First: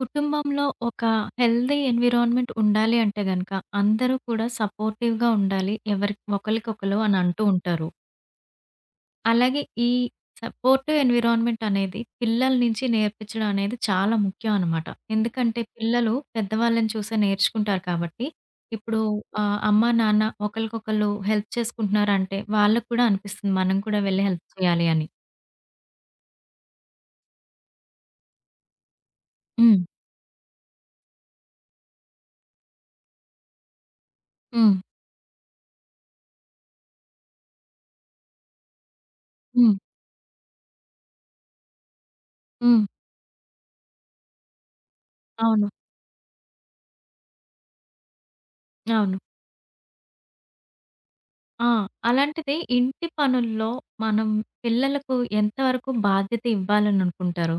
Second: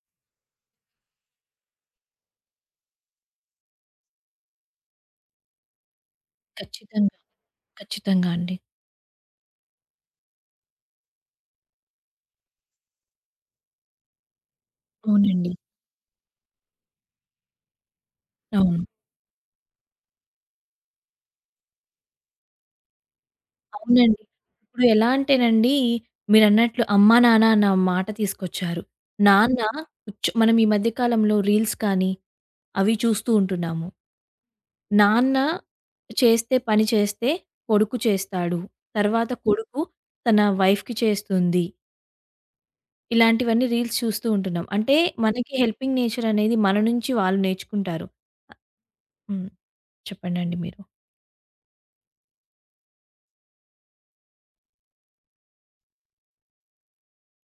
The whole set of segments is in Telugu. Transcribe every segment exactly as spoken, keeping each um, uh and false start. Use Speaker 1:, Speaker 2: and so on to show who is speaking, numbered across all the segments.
Speaker 1: కుటుంబంలో ఒక హెల్తీ ఎన్విరాన్మెంట్ ఉండాలి అంటే గనక, అందరూ కూడా సపోర్టివ్‌గా ఉండాలి. ఎవరి ఒకళ్ళకొకళ్ళు
Speaker 2: ఖచ్చితంగా.
Speaker 1: అని అంటూ ఉంటారు.
Speaker 2: ఖచ్చితంగా అండి.
Speaker 1: అలాగే ఈ సపోర్టివ్ ఎన్విరాన్మెంట్ అనేది పిల్లల నుంచి నేర్పించడం అనేది చాలా ముఖ్యం అనమాట.
Speaker 2: అవునండి.
Speaker 1: ఎందుకంటే పిల్లలు పెద్దవాళ్ళని చూసే నేర్చుకుంటారు కాబట్టి,
Speaker 2: అవును.
Speaker 1: ఇప్పుడు ఆహ్, అమ్మ, నాన్న ఒకళ్ళకొకళ్ళు హెల్ప్ చేసుకుంటున్నారంటే వాళ్ళకి కూడా అనిపిస్తుంది. మనం కూడా
Speaker 2: అవునండి.
Speaker 1: వెళ్లి హెల్ప్
Speaker 2: ఇప్పుడు
Speaker 1: చేయాలి అని.
Speaker 2: ఎలా అంటేనండి, మీరన్నట్లు అమ్మా, నాన్న అన్న మాట తీసుకొచ్చారు. నాన్న
Speaker 1: హ్మ్.
Speaker 2: కూర్చొ మనం ఈ మధ్య కాలంలో రీల్స్ కానీ, అవి చూస్తూ ఉంటున్నాము.
Speaker 1: హ్మ్.
Speaker 2: నాన్న చేస్తే పని చేస్తే కొడుకు చేస్తాడు. తర్వాత
Speaker 1: హ్మ్.
Speaker 2: కొడుకు తన వైఫ్‌కి చేస్తుంది.
Speaker 1: హ్మ్.
Speaker 2: ఇలాంటివన్నీ రీల్స్ చూస్తూ ఉంటున్నాం. అంటే మనకి
Speaker 1: అవును.
Speaker 2: హెల్పింగ్ నేచర్ అనేది మన నుంచి వాళ్ళు నేర్చుకుంటారు.
Speaker 1: అవును.
Speaker 2: హ్మ్. చెప్పండండి మీరు.
Speaker 1: ఆ! అలాంటిది ఇంటి పనుల్లో మనం పిల్లలకు ఎంతవరకు బాధ్యత ఇవ్వాలననుకుంటారు?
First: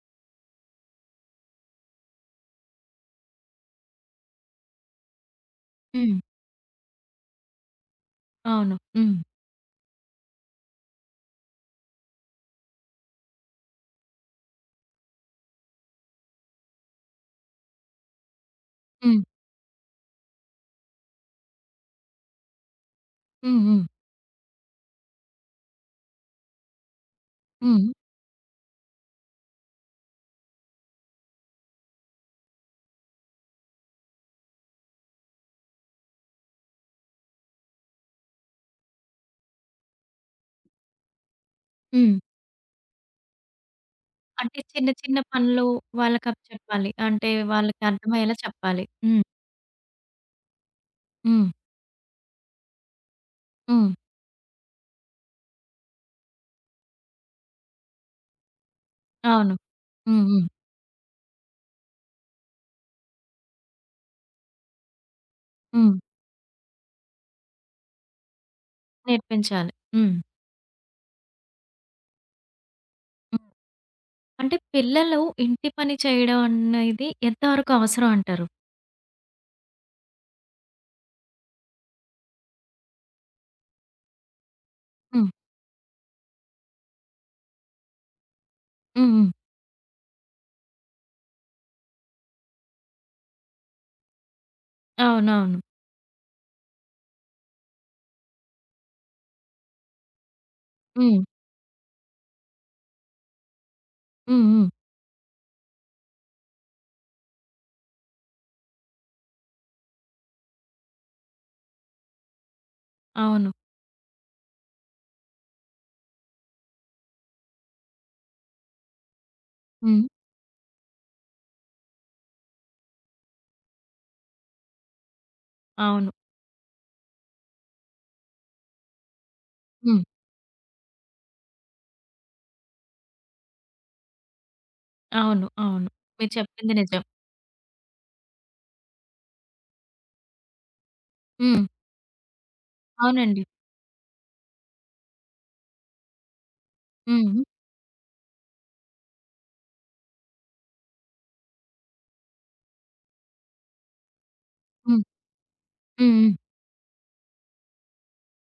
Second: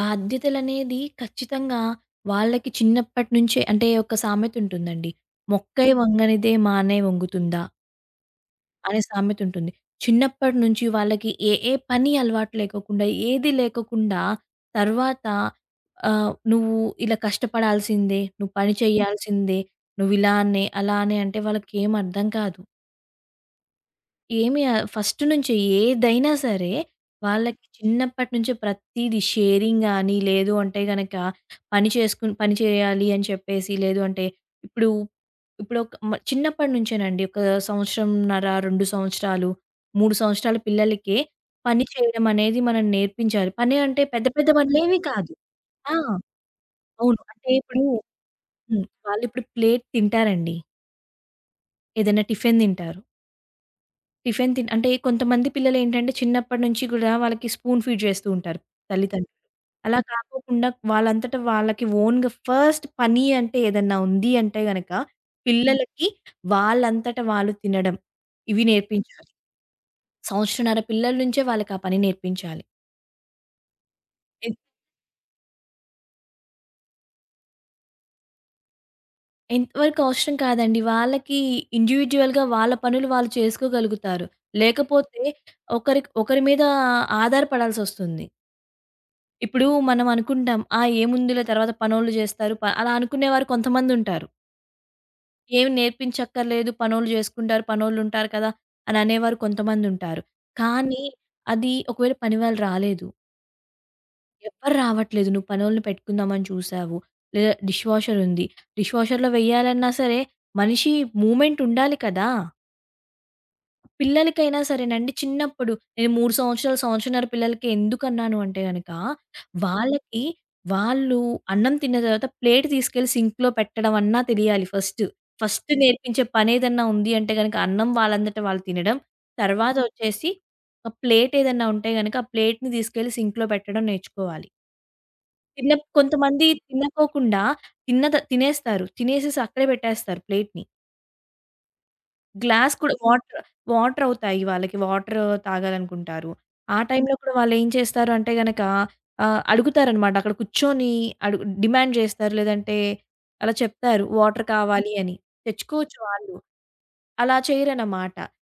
Speaker 2: బాధ్యతలనేది ఖచ్చితంగా వాళ్ళకి చిన్నప్పటి నుంచే అంటే ఒక సామెత ఉంటుందండి. "మొక్కై
Speaker 1: హ్మ్.
Speaker 2: వంగనిదే మానే వంగుతుందా"
Speaker 1: అవును.
Speaker 2: అనే
Speaker 1: హ్మ్.
Speaker 2: సామెత ఉంటుంది. చిన్నప్పటి నుంచి వాళ్ళకి ఏ ఏ పని అలవాటు లేకోకుండా, ఏది లేకోకుండా తర్వాత ఆహ్, "నువ్వు ఇలా కష్టపడాల్సిందే, నువ్వు పని
Speaker 1: హ్మ్.
Speaker 2: చేయాల్సిందే, నువ్వు ఇలానే, అలానే" అంటే వాళ్ళకేం అర్థం కాదు.
Speaker 1: హ్మ్. హ్మ్.
Speaker 2: ఏమి ఆహ్, ఫస్ట్ నుంచి ఏదైనా సరే, వాళ్ళకి
Speaker 1: హ్మ్.
Speaker 2: చిన్నప్పటి నుంచే ప్రతీది షేరింగ్ గాని, లేదు అంటే గనక పని చేసుకుని పని చేయాలి అని చెప్పేసి, లేదు అంటే ఇప్పుడు ఇప్పుడు ఒక మ చిన్నప్పటి నుంచేనండి. ఒక సంవత్సరంన్నర, రెండు సంవత్సరాలు, మూడు సంవత్సరాల పిల్లలకే పని
Speaker 1: హ్మ్.
Speaker 2: చేయడం అనేది మనం నేర్పించాలి. పని అంటే పెద్ద పెద్ద
Speaker 1: అంటే చిన్న
Speaker 2: పనులేవి
Speaker 1: చిన్న
Speaker 2: కాదు.
Speaker 1: పనులు
Speaker 2: ఆ!
Speaker 1: వాళ్ళకప్పచెప్పాలి.
Speaker 2: అవును.
Speaker 1: అంటే
Speaker 2: అంటే ఇప్పుడు
Speaker 1: వాళ్ళకి అర్థమయ్యేలా చెప్పాలి.
Speaker 2: హ్మ్.
Speaker 1: హ్మ్.
Speaker 2: వాళ్ళిప్పుడు ప్లేట్ తింటారండి.
Speaker 1: హ్మ్.
Speaker 2: ఏదైనా టిఫిన్ తింటారు.
Speaker 1: హ్మ్.
Speaker 2: టిఫిన్ తిన్ అంటే కొంతమంది పిల్లలేంటంటే చిన్నప్పటి నుంచి గూడా వాళ్ళకి స్పూన్ ఫీడ్ చేస్తూ ఉంటారు తల్లిదండ్రులు.
Speaker 1: అవును.
Speaker 2: అలా
Speaker 1: హ్మ్. హ్మ్.
Speaker 2: కాకోకుండా వాళ్ళంతట వాళ్ళకి ఓన్‌గా ఫస్ట్ పని అంటే ఏదన్నా ఉంది అంటే గనక హ్మ్.
Speaker 1: హ్మ్.
Speaker 2: పిల్లలకి వాళ్ళంతట వాళ్ళు తినడం. ఇవి నేర్పించాలి.
Speaker 1: నేర్పించాలి. హ్మ్.
Speaker 2: సంవత్సరన్నర పిల్లల నుంచే వాళ్ళకి ఆ పని నేర్పించాలి.
Speaker 1: హ్మ్.
Speaker 2: ఎన్
Speaker 1: అంటే పిల్లలు ఇంటి పని చేయడం అనేది ఎంతవరకు అవసరం అంటారు?
Speaker 2: ఎంతవరకు అవసరం కాదండి. వాళ్ళకి ఇండివిడ్యుయల్‌గా వాళ్ళ పనులు వాళ్ళు చేసుకోగలుగుతారు. లేకపోతే
Speaker 1: హ్మ్.
Speaker 2: ఒకరికి ఒకరి మీద ఆధారపడాల్సొస్తుంది.
Speaker 1: హ్మ్. హ్మ్.
Speaker 2: ఇప్పుడు మనం అనుకుంటాం. ఆ! ఏముందిలే తర్వాత పనోళ్ళు జేస్తారు. ప అలా అనుకునేవారు కొంతమందుంటారు.
Speaker 1: అవునవును.
Speaker 2: ఏమి నేర్పించక్కర్లేదు పనోళ్ళు జేసుకుంటారు. పనోళ్ళుంటారు కదా! అని అనేవారు కొంతమందుంటారు. కానీ
Speaker 1: హ్మ్.
Speaker 2: అది ఒకవేళ పని వాళ్ళు రాలేదు.
Speaker 1: హ్మ్. హ్మ్.
Speaker 2: ఎవ్వరు రావట్లేదు. నువ్వు పనోళ్ళని పెట్టుకుందామని చూసావు. లేదా డిష్ వాషరుంది. డిష్ వాషర్‌లో వెయ్యాలన్నా సరే మనిషి మూవ్‌మెంట్ ఉండాలి కదా!
Speaker 1: అవును.
Speaker 2: పిల్లలకైనా సరేనండి చిన్నప్పుడు నేను మూడు సంవత్సరాలు, సంవత్సరంన్నర పిల్లలకి ఎందుకన్నాను అంటే గనక,
Speaker 1: హ్మ్.
Speaker 2: వాళ్ళకి వాళ్ళు అన్నం తిన్న తర్వాత ప్లేట్ తీసుకెళ్ళి సింక్‌లో పెట్టడం అన్నా తెలియాలి ఫస్ట్. ఫస్ట్
Speaker 1: అవును.
Speaker 2: నేర్పించే పనేదన్నా ఉంది అంటే గనక అన్నం వాళ్ళంతట వాళ్ళు తినడం. తర్వాత
Speaker 1: హ్మ్.
Speaker 2: వచ్చేసి ఆ ప్లేట్ ఏదన్నా ఉంటే గనక ఆ ప్లేట్‌ని తీసుకెళ్ళి సింక్‌లో పెట్టడం నేర్చుకోవాలి.
Speaker 1: అవును.
Speaker 2: తిన్న
Speaker 1: అవును. మీరు
Speaker 2: కొంతమంది
Speaker 1: చెప్పింది నిజం.
Speaker 2: తినకోకుండా తిన్నద తినేస్తారు. తినేసేసి అక్కడే పెట్టేస్తారు ప్లేట్‌ని.
Speaker 1: హ్మ్.
Speaker 2: గ్లాస్ కూడా వాటర్
Speaker 1: అవునండి.
Speaker 2: వాటర్ అవుతాయి వాళ్ళకి. వాటర్ తాగాలనుకుంటారు. ఆ టైంలో
Speaker 1: హ్మ్.
Speaker 2: కూడా
Speaker 1: హ్మ్.
Speaker 2: వాళ్ళేం చేస్తారు అంటే గనక ఆహ్, అడుగుతారనమాట. అక్కడ కూర్చొని అడుగు డిమాండ్ చేస్తారు. లేదంటే అలా చెప్తారు వాటర్ కావాలి
Speaker 1: హ్మ్.
Speaker 2: అని. తెచ్చుకోవచ్చు
Speaker 1: హ్మ్.
Speaker 2: వాళ్ళు. అలా చేయరనమాట.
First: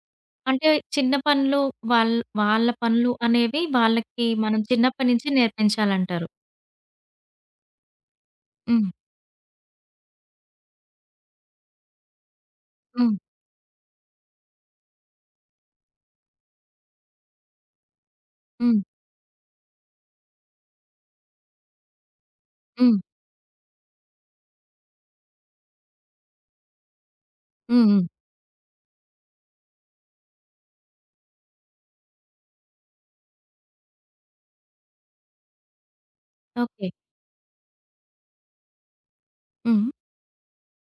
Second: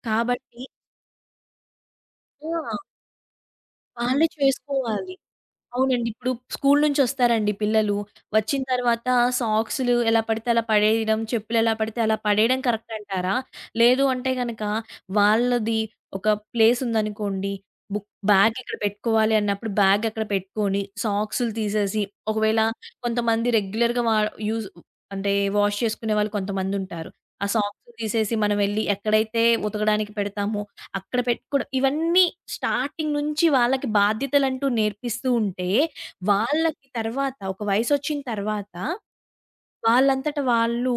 Speaker 2: కాబట్టి
Speaker 1: అంటే చిన్న పనులు వాళ్ వాళ్ళ
Speaker 2: ఆ!
Speaker 1: పనులు అనేవి
Speaker 2: వాళ్ళే
Speaker 1: వాళ్ళకి మనం చిన్నప్పటి
Speaker 2: చేసుకోవాలి.
Speaker 1: నుంచి
Speaker 2: అవునండి.
Speaker 1: నేర్పించాలంటారు.
Speaker 2: ఇప్పుడు స్కూలు నుంచొస్తారండి పిల్లలు. వచ్చిన
Speaker 1: హ్మ్.
Speaker 2: తర్వాత సాక్సులు ఎలా పడితే అలా పడేయడం, చెప్పులెలా పడితే అలా పడేయడం కరెక్ట్
Speaker 1: హ్మ్.
Speaker 2: అంటారా? లేదు అంటే గనక వాళ్ళది ఒక ప్లేసుందనుకోండి. బుక్ బ్యాగ్ ఇక్కడ
Speaker 1: హ్మ్.
Speaker 2: పెట్టుకోవాలి అన్నప్పుడు బ్యాగ్ అక్కడ పెట్టుకొని, సాక్సులు తీసేసి ఒకవేళ
Speaker 1: హ్మ్.
Speaker 2: కొంతమంది రెగ్యులర్‌గా వా యూజ్ అంటే వాష్ చేసుకునే వాళ్ళు కొంతమందుంటారు. ఆ
Speaker 1: హ్మ్.
Speaker 2: సాక్సులు
Speaker 1: హ్మ్.
Speaker 2: తీసేసి మనం వెళ్లి ఎక్కడైతే ఉతకడానికి పెడతామో అక్కడ పెట్టుకోవడం. ఇవన్నీ స్టార్టింగ్ నుంచి వాళ్ళకి బాధ్యతలంటూ నేర్పిస్తూ ఉంటే, వాళ్ళకి
Speaker 1: ఓకే.
Speaker 2: తర్వాత ఒక వయసొచ్చిన తర్వాత,
Speaker 1: హ్మ్.
Speaker 2: వాళ్ళంతట వాళ్ళు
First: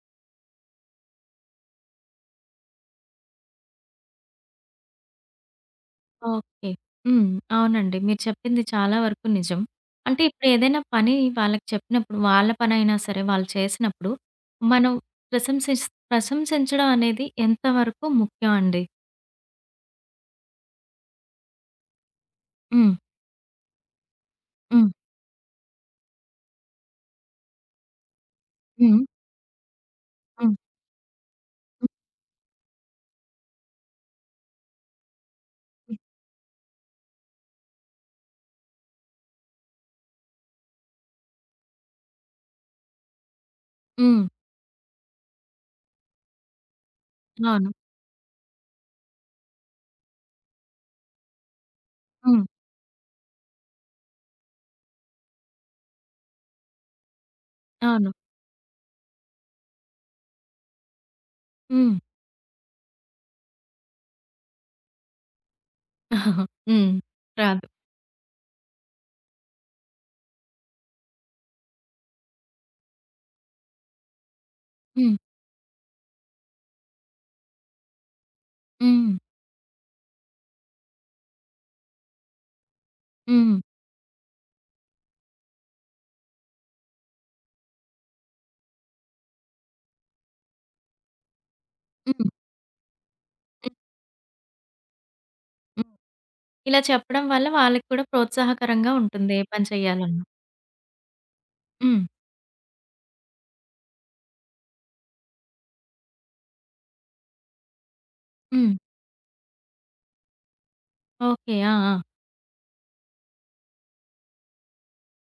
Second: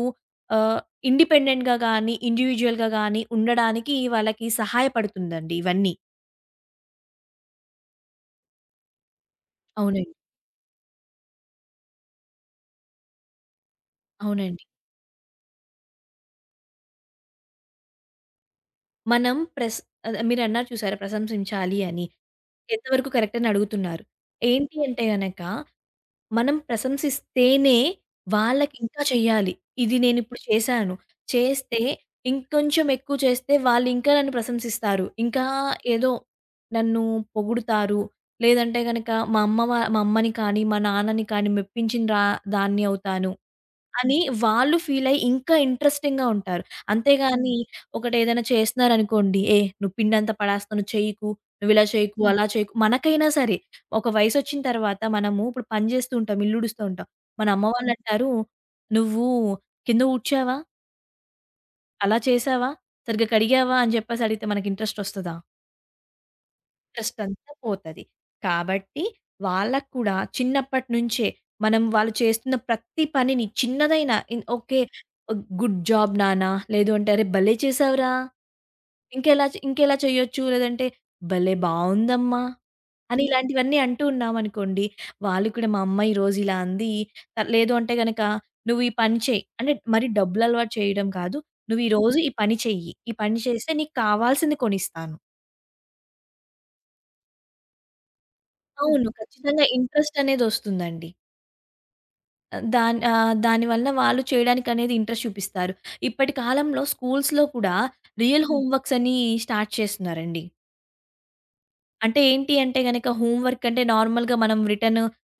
Speaker 2: ఆహ్, ఇండిపెండెంట్‌గా గానీ, ఇండివిడ్యుయల్‌గా గానీ ఉండడానికి వాళ్ళకి సహాయపడుతుందండి ఇవన్నీ.
Speaker 1: ఓకే. హ్మ్. అవునండి. మీరు చెప్పింది చాలా వరకు నిజం.
Speaker 2: అవునండి.
Speaker 1: అంటే ఇప్పుడు ఏదైనా పని వాళ్ళకి చెప్పినప్పుడు వాళ్ళ పనైనా సరే వాళ్ళు చేసినప్పుడు
Speaker 2: అవునండి.
Speaker 1: మనం ప్రశంసిస్ ప్రశంసించడం అనేది ఎంతవరకు ముఖ్యం అండి?
Speaker 2: మనం ప్రెస్ అదే మీరన్నారు చూసారా ప్రశంసించాలి అని.
Speaker 1: హ్మ్.
Speaker 2: ఎంతవరకు కరెక్ట్ అని అడుగుతున్నారు. ఏంటి
Speaker 1: హ్మ్.
Speaker 2: అంటే గనక మనం ప్రశంసిస్తేనే
Speaker 1: హ్మ్.
Speaker 2: వాళ్ళకింకా చెయ్యాలి. ఇది నేనిప్పుడు
Speaker 1: హ్మ్.
Speaker 2: చేశాను. చేస్తే
Speaker 1: హ్మ్.
Speaker 2: ఇంకొంచెం ఎక్కువ చేస్తే వాళ్ళింకా నన్ను ప్రశంసిస్తారు. ఇంకా ఏదో నన్ను పొగుడుతారు. లేదంటే గనక మా అమ్మ వా మా అమ్మని కానీ, మా నాన్నని కానీ మెప్పించిన రా దాన్ని అవుతాను. అని
Speaker 1: హ్మ్.
Speaker 2: వాళ్ళు ఫీలయ్యి ఇంకా ఇంట్రెస్టింగ్‌గా ఉంటారు. అంతేగాని
Speaker 1: అవును.
Speaker 2: హ్మ్. ఒకటేదైనా చేస్తున్నారనుకోండి, "ఏ నువ్వు పిండంతా పడేస్తున్నావు చెయ్యకు, నువ్విలా చేయకు, హ్మ్.
Speaker 1: హ్మ్.
Speaker 2: అలా చేయకు." మనకైనా సరే ఒక వయసొచ్చిన తర్వాత మనము ఇప్పుడు పని జేస్తూ ఉంటాం, ఇల్లుడుస్తూ ఉంటాం. మన అమ్మ హ్మ్.
Speaker 1: అవును.
Speaker 2: వాళ్ళంటారు, "నువ్వు కింద ఊడ్చావా?
Speaker 1: హ్మ్.
Speaker 2: అలా చేశావా? సరిగ్గా కడిగావా?" అని జెప్పేసడిగితే మనకి ఇంట్రెస్టొస్తదా?
Speaker 1: హ్మ్.
Speaker 2: ఇంట్రెస్ట్ అంతా
Speaker 1: రాదు.
Speaker 2: పోతది. కాబట్టి వాళ్ళకి కూడా చిన్నప్పటి నుంచే మనం వాళ్ళు చేస్తున్న ప్రతి పనిని చిన్నదైనా ఇన్ ఓకే.
Speaker 1: హ్మ్.
Speaker 2: గుడ్ జాబ్ నాన్న. లేదు అంటే అరే భలే చేసావురా!
Speaker 1: హ్మ్.
Speaker 2: ఇంకెలా చే- ఇంకెలా చేయొచ్చు. లేదంటే భలే బావుందమ్మా! అని
Speaker 1: హ్మ్.
Speaker 2: ఇలాంటివన్నీ అంటూ ఉన్నామనుకోండి. వాళ్ళు కూడా మా అమ్మ ఈరోజు ఇలా అంది. త- లేదు అంటే గనక నువ్వు ఈ పని చెయి. అంటే మరి డబ్బులు అలవాటు చేయడం కాదు. నువ్వు ఈరోజు ఈ
Speaker 1: హ్మ్.
Speaker 2: పని చెయ్యి. ఈ పని చేస్తే
Speaker 1: హ్మ్.
Speaker 2: నీకు కావాల్సింది కొనిస్తాను.
Speaker 1: హ్మ్. ఇలా చెప్పడం వల్ల వాళ్ళకి కూడా ప్రోత్సాహకరంగా
Speaker 2: అవును.
Speaker 1: ఉంటుంది. ఏ
Speaker 2: ఖచ్చితంగా
Speaker 1: పని
Speaker 2: ఇంట్రెస్ట్
Speaker 1: చేయాలన్నా.
Speaker 2: అనేదొస్తుందండి.
Speaker 1: హ్మ్.
Speaker 2: ఆహ్, దాని ఆహ్, దానివల్ల వాళ్ళు చేయడానికనేది ఇంట్రెస్ట్ చూపిస్తారు. ఇప్పటి కాలంలో స్కూల్స్‌లో కూడా రియల్ హ్మ్.
Speaker 1: హ్మ్.
Speaker 2: హోమ్‌వర్క్స్ అని స్టార్ట్ చేస్తున్నారండి.
Speaker 1: ఓకే. ఆ! ఆ!
Speaker 2: అంటే ఏంటి అంటే గనక హోమ్‌వర్క్ అంటే నార్మల్‌గా మనం రిటన్,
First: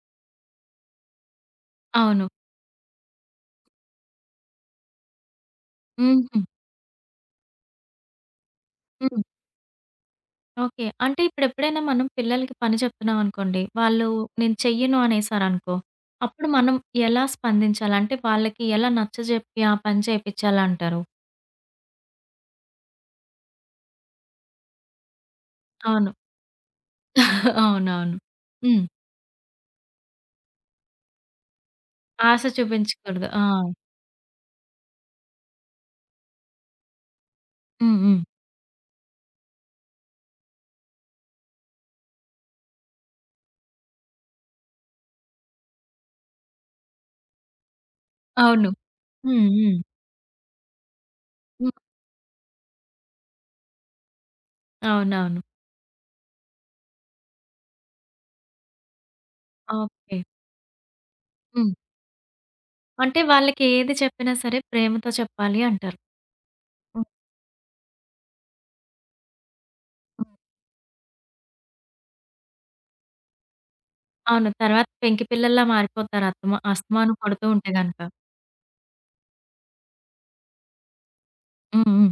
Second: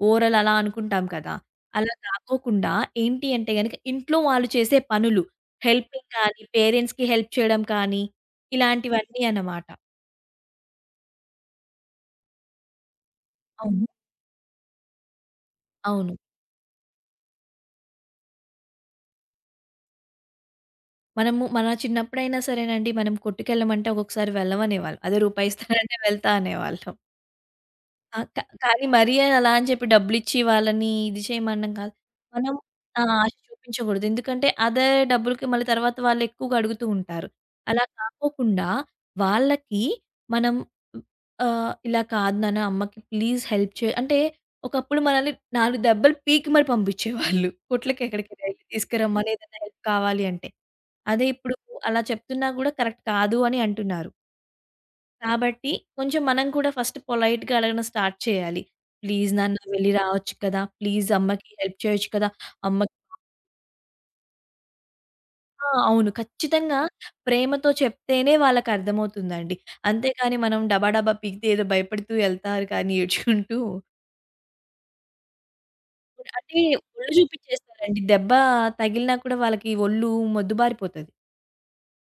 Speaker 2: ఓరల్ అలా అనుకుంటాం కదా! అలా
Speaker 1: అవును.
Speaker 2: కాకోకుండా ఏంటి అంటే గనక ఇంట్లో వాళ్ళు చేసే పనులు హెల్పింగ్
Speaker 1: హుహు.
Speaker 2: కానీ, పేరెంట్స్‌కి హెల్ప్ చేయడం కానీ,
Speaker 1: హ్మ్.
Speaker 2: ఇలాంటివన్నీ అన్నమాట.
Speaker 1: ఓకే. అంటే ఇప్పుడెప్పుడైనా మనం పిల్లలకి పని చెప్తున్నాం అనుకోండి.
Speaker 2: అవును. హ్మ్.
Speaker 1: వాళ్ళు నేను చెయ్యను అనేసారనుకో.
Speaker 2: అవును.
Speaker 1: అప్పుడు మనం ఎలా స్పందించాలి? అంటే వాళ్ళకి ఎలా నచ్చజెప్పి ఆ పని చేపిచ్చాలంటారు?
Speaker 2: మనము మన చిన్నప్పుడైనా సరేనండి, మనం కొట్టుకెళ్ళమంటే ఒక్కొక్కసారి వెళ్ళమనేవాళ్ళు. అదే రూపాయి ఇస్తానంటే
Speaker 1: అవును.
Speaker 2: వెళ్తా అనేవాళ్ళం.
Speaker 1: అవునవును.
Speaker 2: ఆ! క కానీ
Speaker 1: హ్మ్.
Speaker 2: మరీ అలా అని చెప్పి డబ్బులిచ్చి వాళ్ళని ఇది చేయమనడం కాదు.
Speaker 1: ఆశ
Speaker 2: మనం ఆ!
Speaker 1: చూపించకూడదు.
Speaker 2: ఆశ
Speaker 1: ఆ!
Speaker 2: చూపించకూడదు. ఎందుకంటే అదే డబ్బులకి మళ్ళీ తర్వాత వాళ్ళు ఎక్కువగా అడుగుతూ ఉంటారు. అలా
Speaker 1: హ్మ్. హ్మ్.
Speaker 2: కాకోకుండా వాళ్ళకి మనం ఆహ్, ఇలా కాదు నాన్న అమ్మకి ప్లీజ్ హెల్ప్ చేయి అంటే ఒకప్పుడు మనల్ని నాలుగు దెబ్బలు పీకి మరి పంపించేవాళ్ళు. కొట్లకి ఎక్కడికైనా ఎళ్లి
Speaker 1: అవును.
Speaker 2: తీసుకురమ్మని
Speaker 1: హ్మ్.
Speaker 2: ఏదైనా
Speaker 1: హ్మ్.
Speaker 2: హెల్ప్ కావాలి అంటే. అదే ఇప్పుడు
Speaker 1: హ్మ్.
Speaker 2: అలా చెప్తున్నా గూడా కరెక్ట్ కాదు అని అంటున్నారు.
Speaker 1: అవునవును.
Speaker 2: కాబట్టి కొంచెం మనం కూడా ఫస్ట్ పొలైట్‌గా అడగడం స్టార్ట్ చేయాలి. "ప్లీజ్ నాన్న వెళ్ళి
Speaker 1: ఓకే.
Speaker 2: రావచ్చు కదా! ప్లీజ్ అమ్మకి
Speaker 1: హ్మ్.
Speaker 2: హెల్ప్ చేయొచ్చు కదా! అమ్మకి"
Speaker 1: అంటే వాళ్ళకి ఏది చెప్పినా సరే ప్రేమతో చెప్పాలి
Speaker 2: ఆ!
Speaker 1: అంటారు.
Speaker 2: అవును. ఖచ్చితంగా
Speaker 1: హ్మ్.
Speaker 2: ప్రేమతో చెప్తేనే వాళ్ళకర్థమవుతుందండి.
Speaker 1: హ్మ్.
Speaker 2: అంతేగాని మనం డబా డబా పీకితే ఏదో భయపడుతూ ఎళ్తారు కానీ ఏడ్చుకుంటూ.
Speaker 1: అవును. తర్వాత పెంకి పిల్లల్లా మారిపోతారు
Speaker 2: అంటే
Speaker 1: అస్తమా
Speaker 2: ఒళ్ళు
Speaker 1: అస్తమానం కొడుతూ ఉంటే గనక.
Speaker 2: చూపించేస్తారండి. దెబ్బ తగిలినా కూడా వాళ్ళకి ఒళ్ళు మొద్దుబారిపోతది.
Speaker 1: హ్మ్. హ్మ్.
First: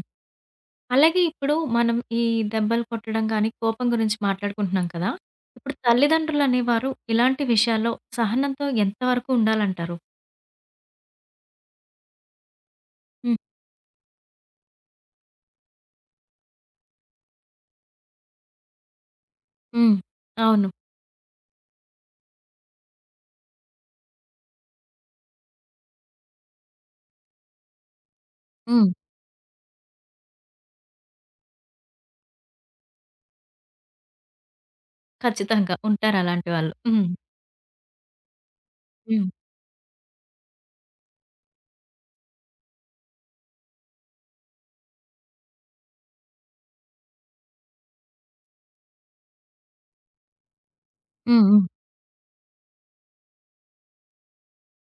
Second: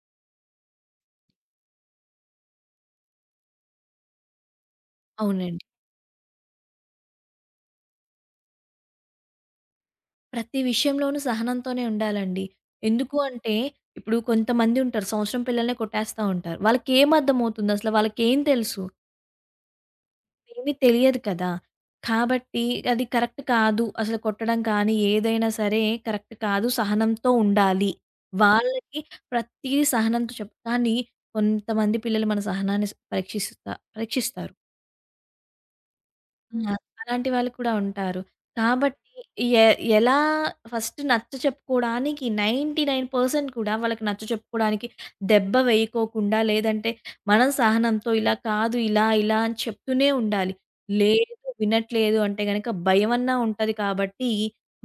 Speaker 1: అలాగే ఇప్పుడు మనం ఈ దెబ్బలు కొట్టడం గాని, కోపం గురించి మాట్లాడుకుంటున్నాం కదా!
Speaker 2: అవునండి.
Speaker 1: ఇప్పుడు తల్లిదండ్రులనేవారు ఇలాంటి విషయాల్లో సహనంతో ఎంతవరకు ఉండాలంటారు?
Speaker 2: ప్రతి విషయంలోనూ సహనంతోనే ఉండాలండి. ఎందుకు
Speaker 1: హ్మ్.
Speaker 2: అంటే, ఇప్పుడు కొంతమంది ఉంటారు సంవత్సరం పిల్లలనే కొట్టేస్తా ఉంటారు. వాళ్ళకేం అర్థమవుతుంది అసలు? వాళ్ళకేం తెలుసు?
Speaker 1: హ్మ్. అవును.
Speaker 2: ఏమీ తెలియదు కదా! కాబట్టి అది కరెక్ట్ కాదు. అసలు కొట్టడం కానీ ఏదైనా సరే కరెక్ట్ కాదు. సహనంతో ఉండాలి.
Speaker 1: హ్మ్.
Speaker 2: వాళ్ళకి ప్రతీది సహనంతో చెప్ కానీ కొంతమంది పిల్లలు మన సహనాన్ని స్ పరీక్షిస్తా పరీక్షిస్తారు.
Speaker 1: ఖచ్చితంగా. ఉంటారు అలాంటి
Speaker 2: ఆ!
Speaker 1: వాళ్ళు. హ్మ్.
Speaker 2: అలాంటి వాళ్ళు కూడా ఉంటారు. కాబట్టి
Speaker 1: హ్మ్.
Speaker 2: ఎ ఎలా ఫస్ట్ నచ్చ చెప్పుకోవడానికి తొంభై తొమ్మిది శాతం కూడా వాళ్ళకి నచ్చ చెప్పుకోవడానికి దెబ్బ వేయకోకుండా, లేదంటే మనం సహనంతో ఇలా కాదు, ఇలా, ఇలా అని చెప్తూనే ఉండాలి. లేదు
Speaker 1: హ్మ్. హ్మ్.
Speaker 2: వినట్లేదు అంటే గనక భయమన్నా ఉంటది కాబట్టి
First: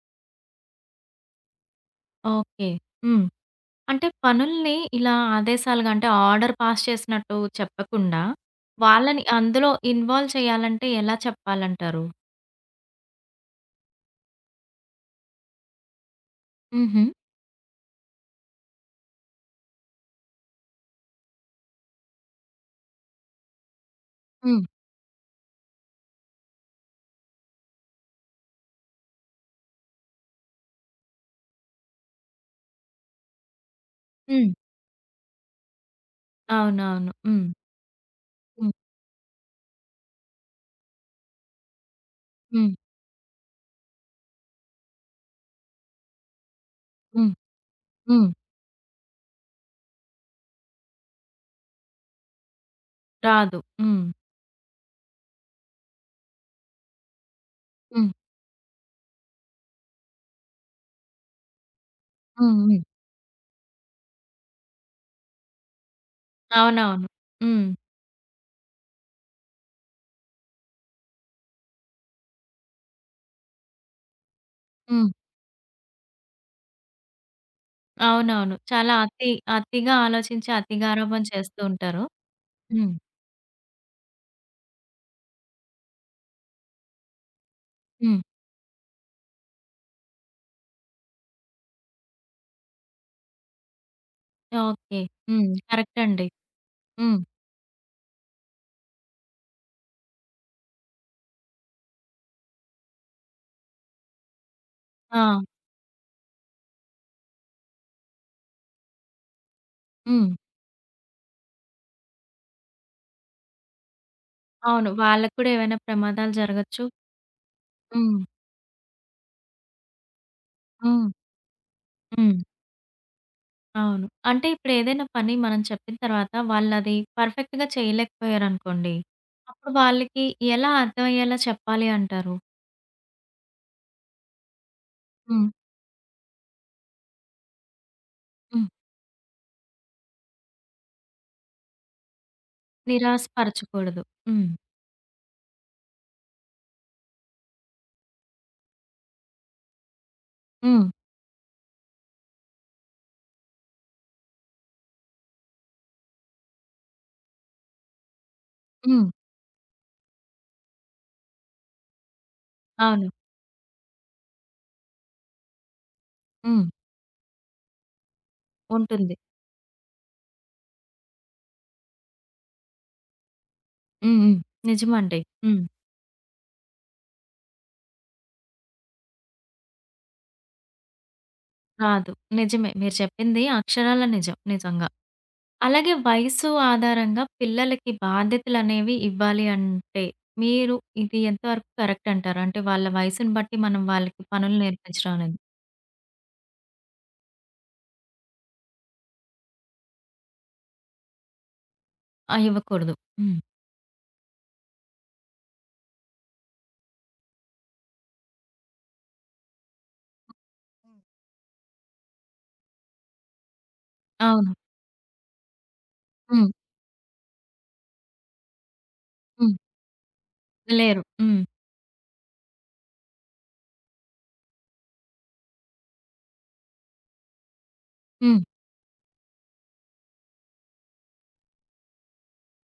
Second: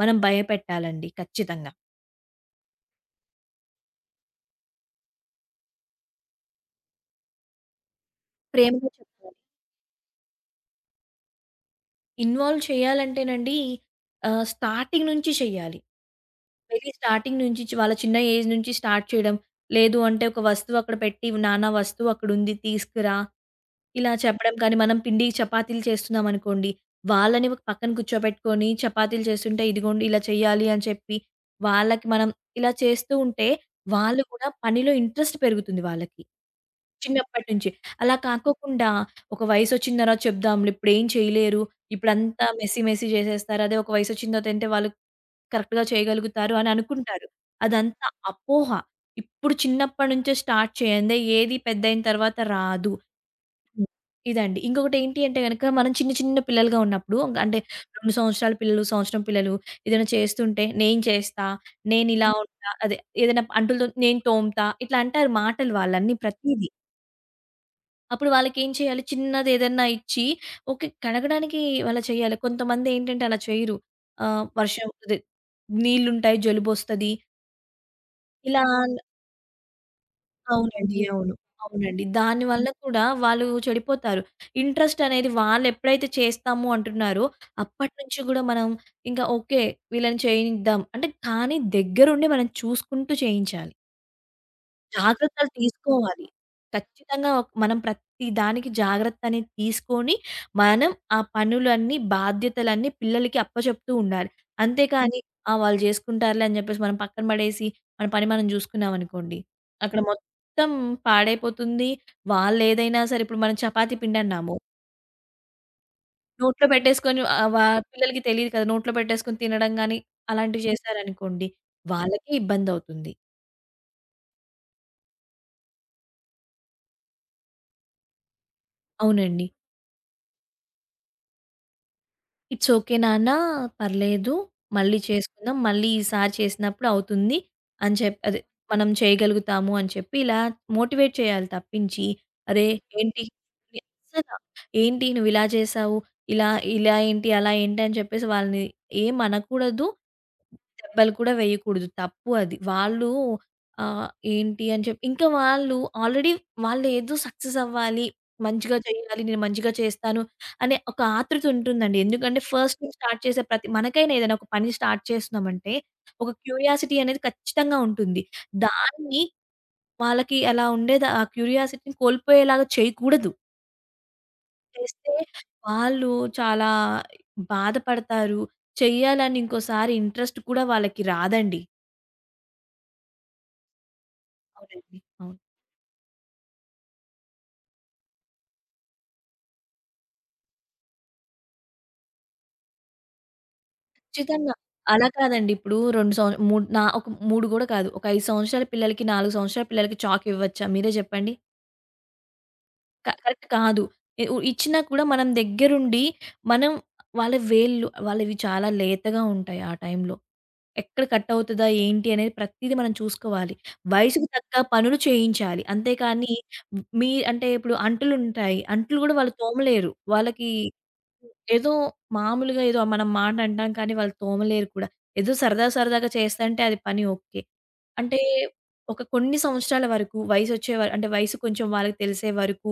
Speaker 2: మనం భయపెట్టాలండి ఖచ్చితంగా.
Speaker 1: ఓకే. హ్మ్. అంటే పనుల్ని ఇలా ఆదేశాలుగా అంటే ఆర్డర్ పాస్ చేసినట్టు చెప్పకుండా,
Speaker 2: ప్రేమగా
Speaker 1: వాళ్ళని
Speaker 2: చెప్పాలి.
Speaker 1: అందులో ఇన్వాల్వ్ చేయాలంటే ఎలా చెప్పాలంటారు?
Speaker 2: ఇన్వాల్వ్ చేయాలంటేనండి ఆహ్, స్టార్టింగ్ నుంచి చేయాలి. వెళ్ళి
Speaker 1: హుహు.
Speaker 2: స్టార్టింగ్ నుంచి చి వాళ్ళ చిన్న ఏజ్ నుంచి స్టార్ట్ చేయడం. లేదు అంటే ఒక వస్తువు అక్కడ పెట్టి, నాన్న వస్తువు అక్కడుంది తీసుకురా! ఇలా చెప్పడం
Speaker 1: హ్మ్.
Speaker 2: కానీ, మనం పిండి చపాతీలు చేస్తున్నామనుకోండి, వాళ్ళని ఒక పక్కన కూర్చోబెట్టుకొని చపాతీలు చేస్తుంటే, ఇదిగోండి ఇలా చేయాలి అని చెప్పి, వాళ్ళకి మనం ఇలా చేస్తూ ఉంటే, వాళ్ళు
Speaker 1: హ్మ్.
Speaker 2: కూడా పనిలో ఇంట్రెస్ట్ పెరుగుతుంది వాళ్ళకి.
Speaker 1: అవునవును.
Speaker 2: చిన్నప్పటి
Speaker 1: హ్మ్.
Speaker 2: నుంచి. అలా
Speaker 1: హ్మ్.
Speaker 2: కాకోకుండా ఒక వయసొచ్చిన తర్వాత చెప్దాంలే ఇప్పుడేం చేయలేరు. ఇప్పుడంతా
Speaker 1: హ్మ్.
Speaker 2: మెస్సీ మెస్సీ చేసేస్తారు. అదే ఒక వయసొచ్చిన తర్వాత అంటే వాళ్ళు కరెక్ట్‌గా చేయగలుగుతారు అని అనుకుంటారు.
Speaker 1: హ్మ్.
Speaker 2: అదంతా
Speaker 1: హ్మ్.
Speaker 2: అపోహ. ఇప్పుడు చిన్నప్పటి నుంచే స్టార్ట్ చేయందే ఏది పెద్దయిన తర్వాత రాదు.
Speaker 1: రాదు.
Speaker 2: హ్మ్.
Speaker 1: హ్మ్.
Speaker 2: ఇదండి. ఇంకొకటేంటి అంటే గనక మనం చిన్న చిన్న పిల్లలుగా ఉన్నప్పుడు అంటే
Speaker 1: హ్మ్.
Speaker 2: రెండు సంవత్సరాల పిల్లలు, సంవత్సరం పిల్లలు ఏదైనా చేస్తుంటే నేను చేస్తా, నేనిలా హ్మ్.
Speaker 1: హ్మ్.
Speaker 2: ఉంటా,
Speaker 1: హ్మ్.
Speaker 2: అదే ఏదైనా అంటులతో నేను తోముతా ఇట్లా అంటారు మాటలు వాళ్ళన్నీ ప్రతీదీ.
Speaker 1: అవునవును. హ్మ్.
Speaker 2: అప్పుడు వాళ్ళకేం చేయాలి చిన్నదేదన్నా ఇచ్చి ఓకే. కడగడానికి వాళ్ళ చేయాలి. కొంతమందేంటంటే అలా చేయరు. ఆహ్, వర్షం
Speaker 1: హ్మ్.
Speaker 2: అదే నీళ్లుంటాయి, జలుబొస్తది.
Speaker 1: అవునవును.
Speaker 2: ఇలా
Speaker 1: చాలా
Speaker 2: అవును.
Speaker 1: అతి అతిగా ఆలోచించి
Speaker 2: అవునండి. హ్మ్.
Speaker 1: అతిగారాబం
Speaker 2: అవును.
Speaker 1: చేస్తూ
Speaker 2: అవునండి.
Speaker 1: ఉంటారు.
Speaker 2: దానివల్ల హ్మ్.
Speaker 1: హ్మ్.
Speaker 2: కూడా వాళ్ళు చెడిపోతారు. ఇంట్రెస్ట్ అనేది వాళ్ళెప్పుడైతే చేస్తాము అంటున్నారో,
Speaker 1: హ్మ్.
Speaker 2: అప్పటినుంచి గూడా మనం ఇంకా ఓకే. వీళ్ళని చేయిద్దాం అంటే కానీ దగ్గరుండి మనం చూసుకుంటూ చేయించాలి.
Speaker 1: ఓకే. హ్మ్.
Speaker 2: జాగ్రత్తలు
Speaker 1: కరెక్ట్
Speaker 2: తీసుకోవాలి.
Speaker 1: అండి. హ్మ్.
Speaker 2: ఖచ్చితంగా ఒక్ మనం ప్రతి దానికి జాగ్రత్త అనేది తీసుకొని, మనం ఆ పనులన్నీ, బాధ్యతలన్నీ పిల్లలకి అప్పచెప్తూ ఉండాలి. అంతేకాని
Speaker 1: ఆ!
Speaker 2: ఆ! వాళ్ళు జేసుకుంటారులే అని జెప్పేసి మనం పక్కన బడేసి, మన పని మనం జూసుకున్నామనుకోండి, అక్కడ
Speaker 1: హ్మ్.
Speaker 2: మొత్తం పాడైపోతుంది. వాళ్ళేదైనా సరే ఇప్పుడు మనం చపాతీ పిండన్నాము,
Speaker 1: అవును. వాళ్ళకి కూడా ఏవైనా ప్రమాదాలు
Speaker 2: నోట్లో
Speaker 1: జరగొచ్చు.
Speaker 2: పెట్టేసుకొని ఆహ్, వా పిల్లలకి
Speaker 1: హ్మ్.
Speaker 2: తెలీదు కదా! నోట్లో పెట్టేసుకొని తినడం గాని అలాంటివి
Speaker 1: హ్మ్.
Speaker 2: చేశారనుకోండి, వాళ్ళకే
Speaker 1: హ్మ్.
Speaker 2: ఇబ్బందవుతుంది.
Speaker 1: అవును. అంటే ఇప్పుడేదైనా పని మనం చెప్పిన తర్వాత వాళ్ళది పర్ఫెక్ట్‌గా చేయలేకపోయారనుకోండి.
Speaker 2: అవునండి.
Speaker 1: అప్పుడు వాళ్ళకి ఎలా అర్థమయ్యేలా చెప్పాలి అంటారు?
Speaker 2: ఇట్స్ ఓకే నాన్న. పర్లేదు. మళ్ళీ
Speaker 1: హ్మ్.
Speaker 2: చేసుకుందాం. మళ్ళీ ఈసారి చేసినప్పుడు అవుతుంది అని చెప్పి అదే
Speaker 1: హ్మ్.
Speaker 2: మనం చేయగలుగుతాము అని చెప్పి ఇలా మోటివేట్ చేయాలి తప్పించి, అరే! ఏంటి
Speaker 1: నిరాశపరచకూడదు.
Speaker 2: అస్సల
Speaker 1: హ్మ్.
Speaker 2: ఏంటి నువ్వు ఇలా చేసావు? ఇలా ఇలా ఏంటి? అలా ఏంటి? అని చెప్పేసి వాళ్ళని ఏం అనకూడదు.
Speaker 1: హ్మ్.
Speaker 2: దెబ్బలు కూడా వేయకూడదు. తప్పు అది. వాళ్ళు ఆహ్, ఏంటి అని చెప్పి ఇంకా వాళ్ళు ఆల్రెడీ వాళ్ళేదో సక్సెస్ అవ్వాలి, మంచిగా
Speaker 1: హ్మ్.
Speaker 2: చేయాలి, నేను మంచిగా చేస్తాను అనే ఒక ఆతృత ఉంటుందండి. ఎందుకంటే ఫస్ట్ నుంచి
Speaker 1: అవును.
Speaker 2: స్టార్ట్ చేసే ప్రతి మనకైనా ఏదైనా ఒక పని స్టార్ట్ చేస్తున్నామంటే ఒక
Speaker 1: హ్మ్.
Speaker 2: క్యూరియాసిటీ అనేది ఖచ్చితంగా ఉంటుంది.
Speaker 1: ఉంటుంది.
Speaker 2: దాన్ని వాళ్ళకి అలా ఉండేది ఆ క్యూరియాసిటీని కోల్పోయేలాగా చేయకూడదు.
Speaker 1: హ్మ్. హ్మ్.
Speaker 2: చేస్తే
Speaker 1: నిజమండి. హ్మ్.
Speaker 2: వాళ్ళు చాలా బాధపడతారు. చెయ్యాలని ఇంకోసారి ఇంట్రెస్ట్ కూడా వాళ్ళకి రాదండి.
Speaker 1: రాదు. నిజమే. మీరు చెప్పింది అక్షరాల నిజం. నిజంగా.
Speaker 2: అవునండి. అవును.
Speaker 1: అలాగే వయసు ఆధారంగా పిల్లలకి బాధ్యతలనేవి ఇవ్వాలి అంటే, మీరు ఇది ఎంతవరకు కరెక్ట్ అంటారు? అంటే వాళ్ళ వయసుని బట్టి మనం వాళ్ళకి
Speaker 2: ఖచ్చితంగా.
Speaker 1: పనులు
Speaker 2: అలా
Speaker 1: నేర్పించడం అనేది
Speaker 2: కాదండి. ఇప్పుడు రెండు సంవ మూడు నా ఒక మూడు గూడా కాదు. ఒక ఐదు సంవత్సరాల పిల్లలకి, నాలుగు సంవత్సరాల పిల్లలకి చాక్ ఇవ్వచ్చా? మీరే చెప్పండి.
Speaker 1: ఆ! ఇవ్వకూడదు.
Speaker 2: క
Speaker 1: హ్మ్.
Speaker 2: కరెక్ట్ కాదు. ఎ ఉ ఇచ్చినా కూడా మనం దగ్గరుండి మనం వాళ్ళ వేళ్ళు వాళ్ళవి చాలా లేతగా ఉంటాయి ఆ టైంలో. ఎక్కడ కట్ అవుతదా? ఏంటి? అనేది ప్రతీదీ మనం చూసుకోవాలి. వయసుకు
Speaker 1: అవును.
Speaker 2: తగ్గ పనులు చేయించాలి. అంతేకానీ
Speaker 1: హ్మ్.
Speaker 2: మీ అంటే ఇప్పుడు అంట్లు ఉంటాయి. అంట్లు గూడా వాళ్ళు
Speaker 1: హ్మ్.
Speaker 2: తోమలేరు. వాళ్ళకి
Speaker 1: లేరు. హ్మ్.
Speaker 2: ఏదో మామూలుగా ఏదో మనం మాట అంటాం కానీ వాళ్ళు తోమలేరు కూడా. ఏదో సరదా సరదాగా చేస్తంటే అది పని ఓకే. అంటే
Speaker 1: హ్మ్.
Speaker 2: ఒక కొన్ని సంవత్సరాల వరకు వయసొచ్చే వ అంటే వయసు కొంచెం వాళ్ళకి తెలిసే వరకు,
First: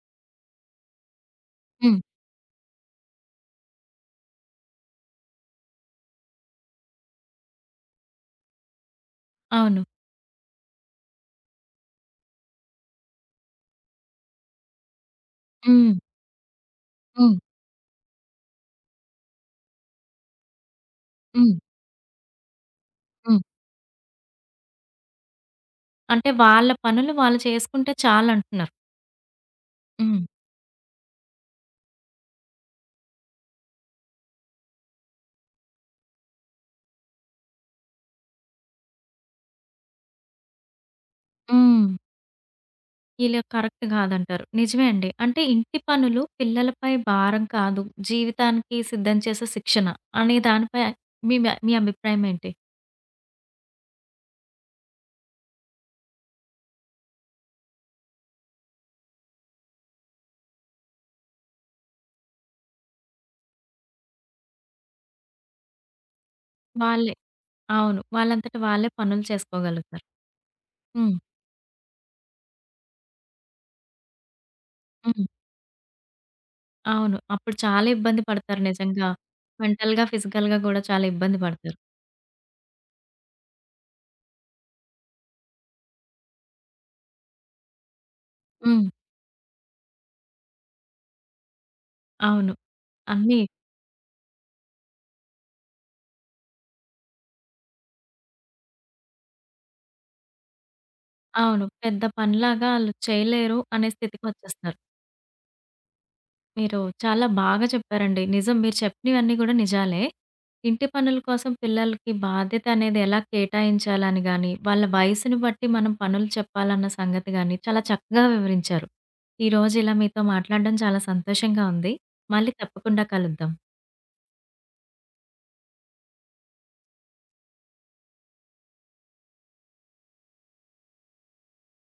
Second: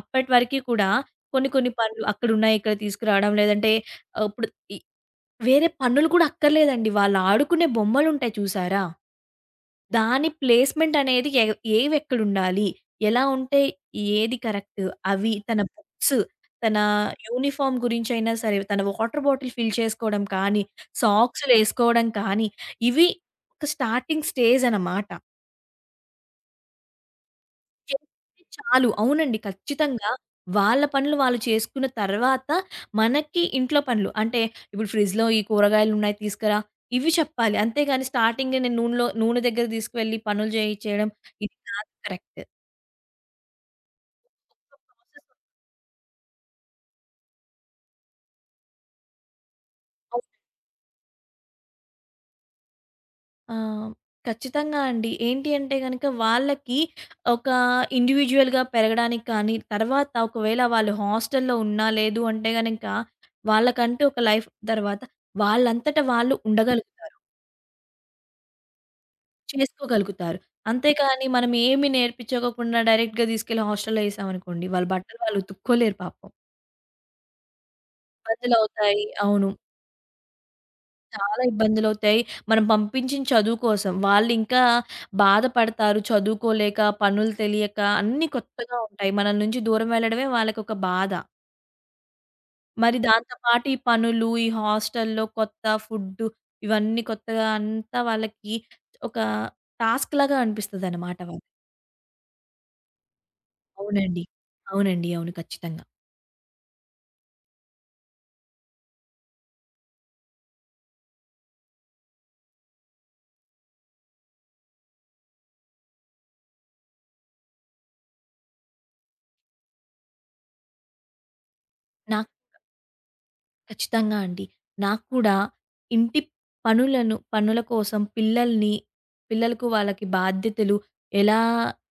Speaker 2: అప్పటి వరకి కూడా కొన్ని కొన్ని
Speaker 1: హ్మ్.
Speaker 2: పనులు అక్కడున్నాయి ఇక్కడ తీసుకురావడం లేదంటే ఆహ్, ఇప్పుడు ఇ వేరే పనులు కూడా అక్కర్లేదండి. వాళ్ళు ఆడుకునే బొమ్మలుంటాయి చూసారా?
Speaker 1: అవును.
Speaker 2: దాని ప్లేస్‌మెంట్ అనేది ఎ ఏవెక్కడుండాలి? ఎలా ఉంటే ఏది కరెక్ట్? అవి తన
Speaker 1: హ్మ్.
Speaker 2: బుక్స్, తన
Speaker 1: హ్మ్.
Speaker 2: యూనిఫార్మ్ గురించైనా సరే, తన వాటర్ బాటిల్ ఫిల్ చేసుకోవడం కానీ,
Speaker 1: హ్మ్.
Speaker 2: సాక్సులేసుకోవడం కానీ, ఇవి
Speaker 1: హ్మ్.
Speaker 2: ఒక స్టార్టింగ్ స్టేజ్ అనమాట.
Speaker 1: అంటే వాళ్ళ పనులు వాళ్ళు చేసుకుంటే
Speaker 2: చేస్తే
Speaker 1: చాలంటున్నారు.
Speaker 2: చాలు. అవునండి. ఖచ్చితంగా.
Speaker 1: హ్మ్.
Speaker 2: వాళ్ళ పనులు వాళ్ళు చేసుకున్న తర్వాత, మనకి ఇంట్లో పనులు అంటే, ఇప్పుడు ఫ్రిడ్జ్‌లో ఈ కూరగాయలున్నాయి తీసుకురా, ఇవి చెప్పాలి. అంతేగాని స్టార్టింగే నేను నూనెలో నూనె దగ్గర తీసుకువెళ్ళి పనులు చేయిచ్చేయడం, ఇది
Speaker 1: హ్మ్.
Speaker 2: కాదు కరెక్ట్.
Speaker 1: ఇలా కరెక్ట్ కాదంటారు.
Speaker 2: సో,
Speaker 1: నిజమే అండి. అంటే
Speaker 2: ప్రాసెస్
Speaker 1: ఇంటి పనులు పిల్లలపై భారం కాదు, జీవితానికి సిద్ధం చేసే శిక్షణ అనే దానిపై మీ మ మీ అభిప్రాయం ఏంటి?
Speaker 2: ఆ! ఖచ్చితంగా అండి. ఏంటి అంటే గనక వాళ్ళకి ఒక ఇండివిడ్యుయల్‌గా పెరగడానికి కానీ, తర్వాత ఒకవేళ వాళ్ళు హాస్టల్‌లో ఉన్నా, లేదు అంటే గనక వాళ్ళకంటూ ఒక లైఫ్ తర్వాత వాళ్ళంతట వాళ్ళు
Speaker 1: వాళ్ళే
Speaker 2: ఉండగలుగుతారు.
Speaker 1: అవును. వాళ్ళంతట వాళ్ళే పనులు చేసుకోగలుగుతారు.
Speaker 2: చేసుకోగలుగుతారు.
Speaker 1: హ్మ్.
Speaker 2: అంతేకాని మనం ఏమి నేర్పించుకోకుండా డైరెక్ట్‌గా తీసుకెళ్ళి హాస్టల్‌లో ఏసామనుకోండి, వాళ్ళ బట్టలు
Speaker 1: హ్మ్.
Speaker 2: వాళ్ళు ఉతుక్కోలేరు పాపం.
Speaker 1: అవును. అప్పుడు చాలా ఇబ్బంది పడతారు
Speaker 2: ఇబ్బందులవుతాయి.
Speaker 1: నిజంగా.
Speaker 2: అవును.
Speaker 1: మెంటల్‌గా, ఫిజికల్‌గా గూడా చాలా ఇబ్బంది
Speaker 2: చాలా
Speaker 1: పడతారు.
Speaker 2: ఇబ్బందులవుతాయి. మనం పంపించిన చదువు కోసం వాళ్ళింకా బాధపడతారు. చదువుకోలేక, పనులు తెలియక అన్నీ కొత్తగా
Speaker 1: హ్మ్.
Speaker 2: ఉంటాయి. మనల నుంచి దూరం వెళ్ళడమే వాళ్ళకొక బాధ.
Speaker 1: అవును.
Speaker 2: మరి దాంతో
Speaker 1: అన్నీ
Speaker 2: పాటు ఈ పనులు, ఈ హాస్టల్‌లో కొత్త ఫుడ్డు ఇవన్నీ కొత్తగా అంతా వాళ్ళకి ఒక టాస్క్‌లాగా అనిపిస్తదనమాట వాళ్ళకి.
Speaker 1: అవును. పెద్ద పనిలాగా ఆళ్ళు చేయలేరు అనే
Speaker 2: అవునండి.
Speaker 1: స్థితికొచ్చేస్తారు.
Speaker 2: అవునండి. అవును. ఖచ్చితంగా.
Speaker 1: మీరు చాలా బాగా చెప్పారండి. నిజం మీరు చెప్పినవన్నీ గూడా నిజాలే. ఇంటి పనుల కోసం పిల్లలకి బాధ్యత అనేది ఎలా కేటాయించాలని గాని, వాళ్ళ వయసుని బట్టి మనం పనులు చెప్పాలన్న సంగతి గాని చాలా చక్కగా వివరించారు. ఈరోజు ఇలా మీతో మాట్లాడడం చాలా సంతోషంగా ఉంది.
Speaker 2: నాకు
Speaker 1: మళ్ళీ తప్పకుండా కలుద్దాం.
Speaker 2: ఖచ్చితంగా అండి. నాకు కూడా ఇంటి పనులను పనుల కోసం పిల్లల్ని పిల్లలకు వాళ్ళకి బాధ్యతలు ఎలా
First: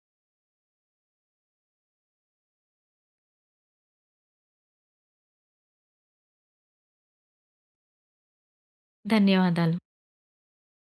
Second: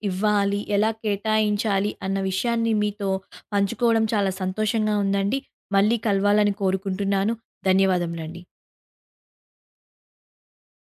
Speaker 2: ఇవ్వాలి? ఎలా కేటాయించాలి? అన్న విషయాన్ని మీతో పంచుకోవడం చాలా సంతోషంగా ఉందండి. మళ్ళీ కలవాలని కోరుకుంటున్నాను. ధన్యవాదములండి.
Speaker 1: ధన్యవాదాలు.